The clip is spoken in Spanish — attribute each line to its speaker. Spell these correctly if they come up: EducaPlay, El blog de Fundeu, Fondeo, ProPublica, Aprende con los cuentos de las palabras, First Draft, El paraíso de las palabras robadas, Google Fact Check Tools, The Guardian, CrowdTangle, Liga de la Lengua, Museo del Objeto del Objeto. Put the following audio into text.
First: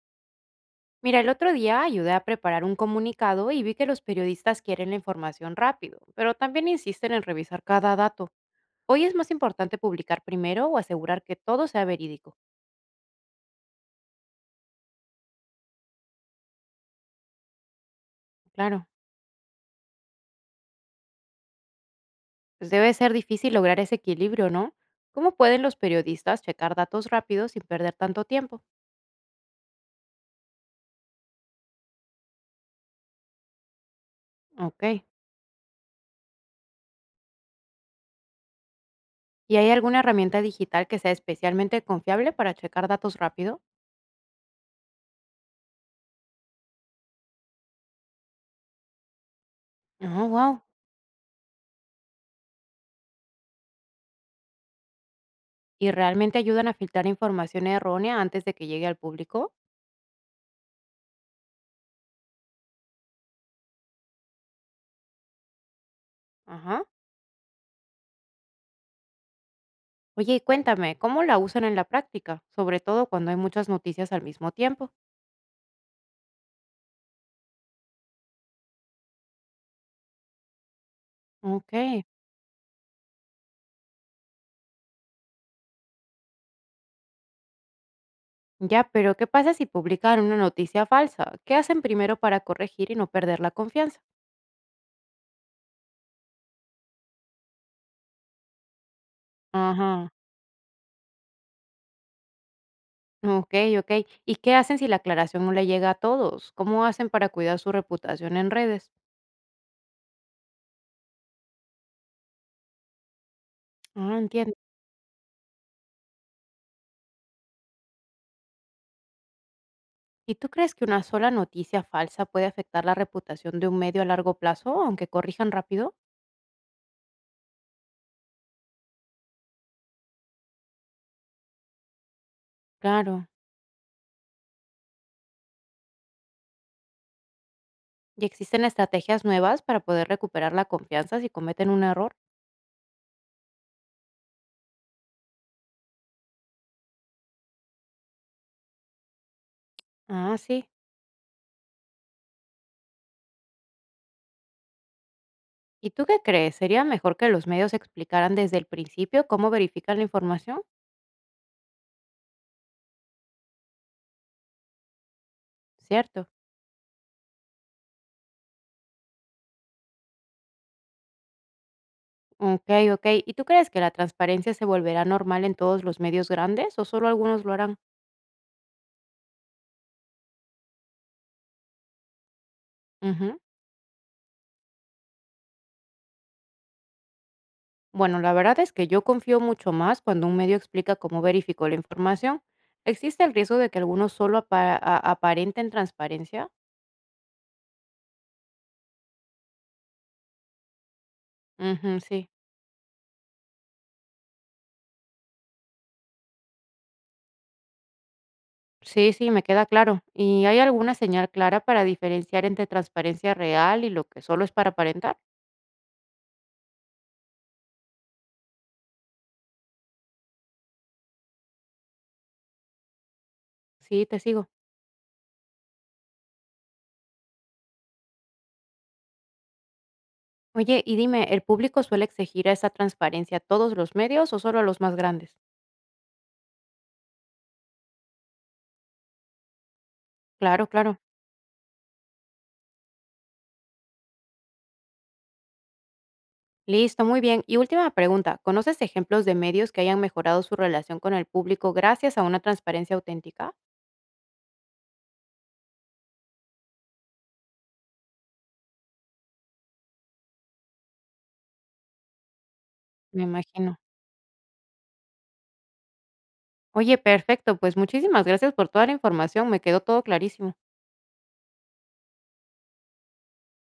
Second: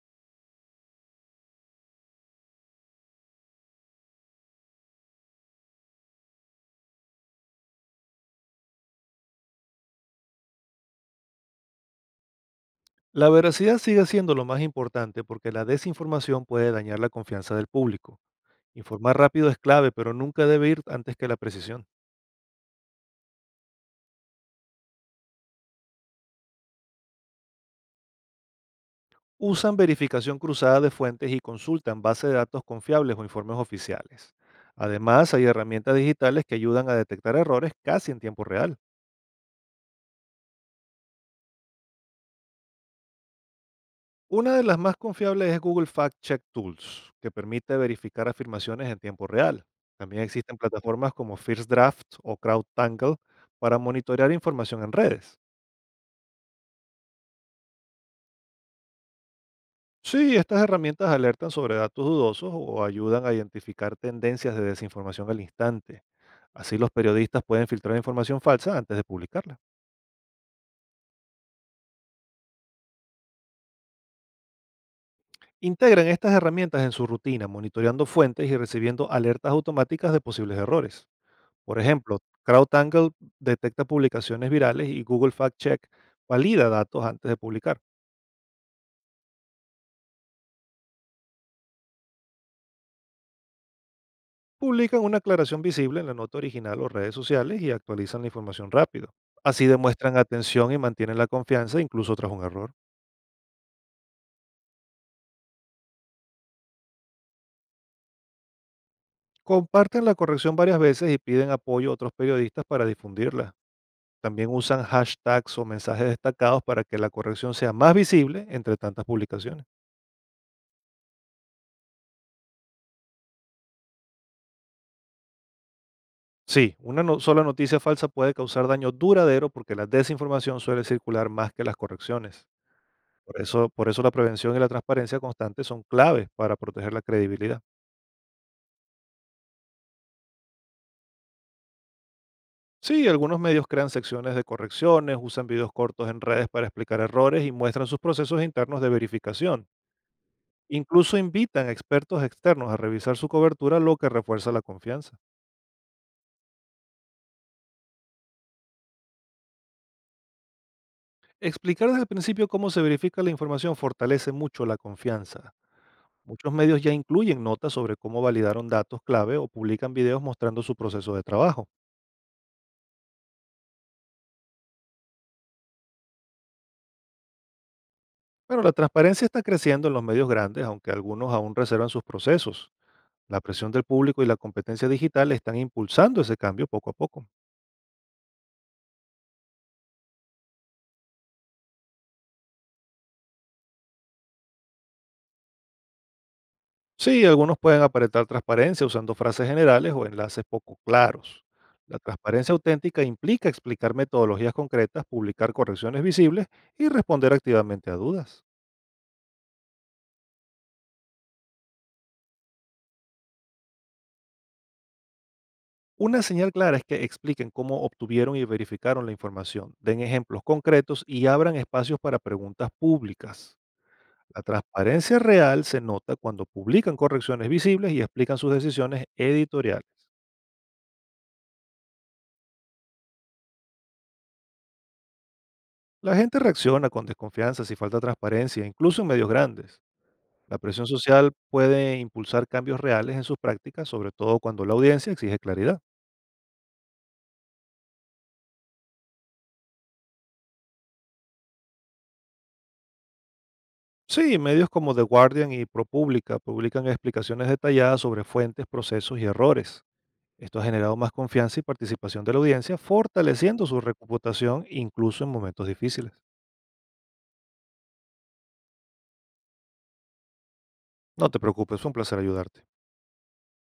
Speaker 1: Mira, el otro día ayudé a preparar un comunicado y vi que los periodistas quieren la información rápido, pero también insisten en revisar cada dato. Hoy es más importante publicar primero o asegurar que todo sea verídico.
Speaker 2: La veracidad sigue siendo lo más importante porque la desinformación puede dañar la confianza del público.
Speaker 1: Claro,
Speaker 2: Informar rápido es clave, pero nunca debe ir antes que la precisión.
Speaker 1: pues debe ser difícil lograr ese equilibrio, ¿no? ¿Cómo pueden los periodistas checar datos rápidos sin perder tanto tiempo?
Speaker 2: Usan verificación cruzada de fuentes y consultan bases de datos confiables o informes oficiales.
Speaker 1: Ok.
Speaker 2: Además, hay herramientas digitales que ayudan a detectar errores casi en tiempo real.
Speaker 1: ¿Y hay alguna herramienta digital que sea especialmente confiable para checar datos rápido?
Speaker 2: Una de las más confiables es Google Fact Check Tools, que permite verificar afirmaciones en tiempo real. También
Speaker 1: Oh,
Speaker 2: existen
Speaker 1: wow.
Speaker 2: plataformas como First Draft o CrowdTangle para monitorear información en redes.
Speaker 1: ¿Y realmente ayudan a filtrar información errónea antes de que llegue al público?
Speaker 2: Sí, estas herramientas alertan sobre datos dudosos o ayudan a identificar tendencias de desinformación al instante. Así
Speaker 1: Ajá.
Speaker 2: los periodistas pueden filtrar información falsa antes de publicarla.
Speaker 1: Oye, y cuéntame, ¿cómo la usan en la práctica? Sobre todo cuando hay muchas noticias al mismo tiempo.
Speaker 2: Integran estas herramientas en su rutina, monitoreando fuentes y recibiendo alertas automáticas de posibles errores.
Speaker 1: Ok,
Speaker 2: Por ejemplo, CrowdTangle detecta publicaciones virales y Google Fact Check valida datos antes de publicar.
Speaker 1: ya, pero ¿qué pasa si publican una noticia falsa? ¿Qué hacen primero para corregir y no perder la confianza?
Speaker 2: Publican una aclaración visible en la nota original o redes sociales y actualizan la información rápido. Así
Speaker 1: Ajá,
Speaker 2: demuestran atención y mantienen la confianza incluso tras un error.
Speaker 1: ok, ok. ¿Y qué hacen si la aclaración no le llega a todos? ¿Cómo hacen para cuidar su reputación en redes?
Speaker 2: Comparten la corrección varias veces y piden apoyo a otros periodistas para difundirla.
Speaker 1: Ah,
Speaker 2: También
Speaker 1: entiendo.
Speaker 2: usan hashtags o mensajes destacados para que la corrección sea más visible entre tantas publicaciones.
Speaker 1: ¿Y tú crees que una sola noticia falsa puede afectar la reputación de un medio a largo plazo, aunque corrijan rápido?
Speaker 2: Sí, una sola noticia falsa puede causar daño duradero porque la desinformación suele circular más que las correcciones.
Speaker 1: Claro.
Speaker 2: Por eso la prevención y la transparencia constante son claves para proteger la credibilidad.
Speaker 1: ¿Y existen estrategias nuevas para poder recuperar la confianza si cometen un error?
Speaker 2: Sí, algunos medios crean secciones de correcciones, usan videos cortos en redes para explicar errores y muestran sus procesos internos de verificación.
Speaker 1: Ah, sí.
Speaker 2: Incluso invitan a expertos externos a revisar su cobertura, lo que refuerza la confianza.
Speaker 1: ¿Y tú qué crees? ¿Sería mejor que los medios explicaran desde el principio cómo verifican la información?
Speaker 2: Explicar desde el principio cómo se verifica la información fortalece mucho la confianza.
Speaker 1: Cierto.
Speaker 2: Muchos medios ya incluyen notas sobre cómo validaron datos clave o publican videos mostrando su proceso de trabajo.
Speaker 1: Ok, ok. ¿Y tú crees que la transparencia se volverá normal en todos los medios grandes o solo algunos lo harán?
Speaker 2: Pero la transparencia está creciendo en los medios grandes, aunque algunos aún reservan sus procesos.
Speaker 1: Ujú.
Speaker 2: La presión del público y la competencia digital están impulsando ese cambio poco a poco.
Speaker 1: Bueno, la verdad es que yo confío mucho más cuando un medio explica cómo verificó la información. ¿Existe el riesgo de que algunos solo aparenten transparencia?
Speaker 2: Sí, algunos pueden aparentar transparencia usando frases generales o enlaces poco claros. La
Speaker 1: Ujú, sí.
Speaker 2: transparencia auténtica implica explicar metodologías concretas, publicar correcciones visibles y responder activamente a dudas.
Speaker 1: Sí, sí, me queda claro. ¿Y hay alguna señal clara para diferenciar entre transparencia real y lo que solo es para aparentar?
Speaker 2: Una señal clara es que expliquen cómo obtuvieron y verificaron la información, den ejemplos concretos y abran espacios para preguntas públicas.
Speaker 1: Sí, te
Speaker 2: La
Speaker 1: sigo.
Speaker 2: transparencia real se nota cuando publican correcciones visibles y explican sus decisiones editoriales.
Speaker 1: Oye, y dime, ¿el público suele exigir esa transparencia a todos los medios o solo a los más grandes?
Speaker 2: La gente reacciona con desconfianza si falta transparencia, incluso en medios grandes. La
Speaker 1: Claro,
Speaker 2: presión
Speaker 1: claro.
Speaker 2: social puede impulsar cambios reales en sus prácticas, sobre todo cuando la audiencia exige claridad.
Speaker 1: Listo, muy bien. Y última pregunta, ¿conoces ejemplos de medios que hayan mejorado su relación con el público gracias a una transparencia auténtica?
Speaker 2: Sí, medios como The Guardian y ProPublica publican explicaciones detalladas sobre fuentes, procesos y errores. Esto ha generado más confianza y participación de la audiencia,
Speaker 1: Me
Speaker 2: fortaleciendo
Speaker 1: imagino.
Speaker 2: su reputación incluso en momentos difíciles.
Speaker 1: Oye, perfecto, pues muchísimas gracias por toda la información, me quedó todo clarísimo.
Speaker 2: No te preocupes, fue un placer ayudarte.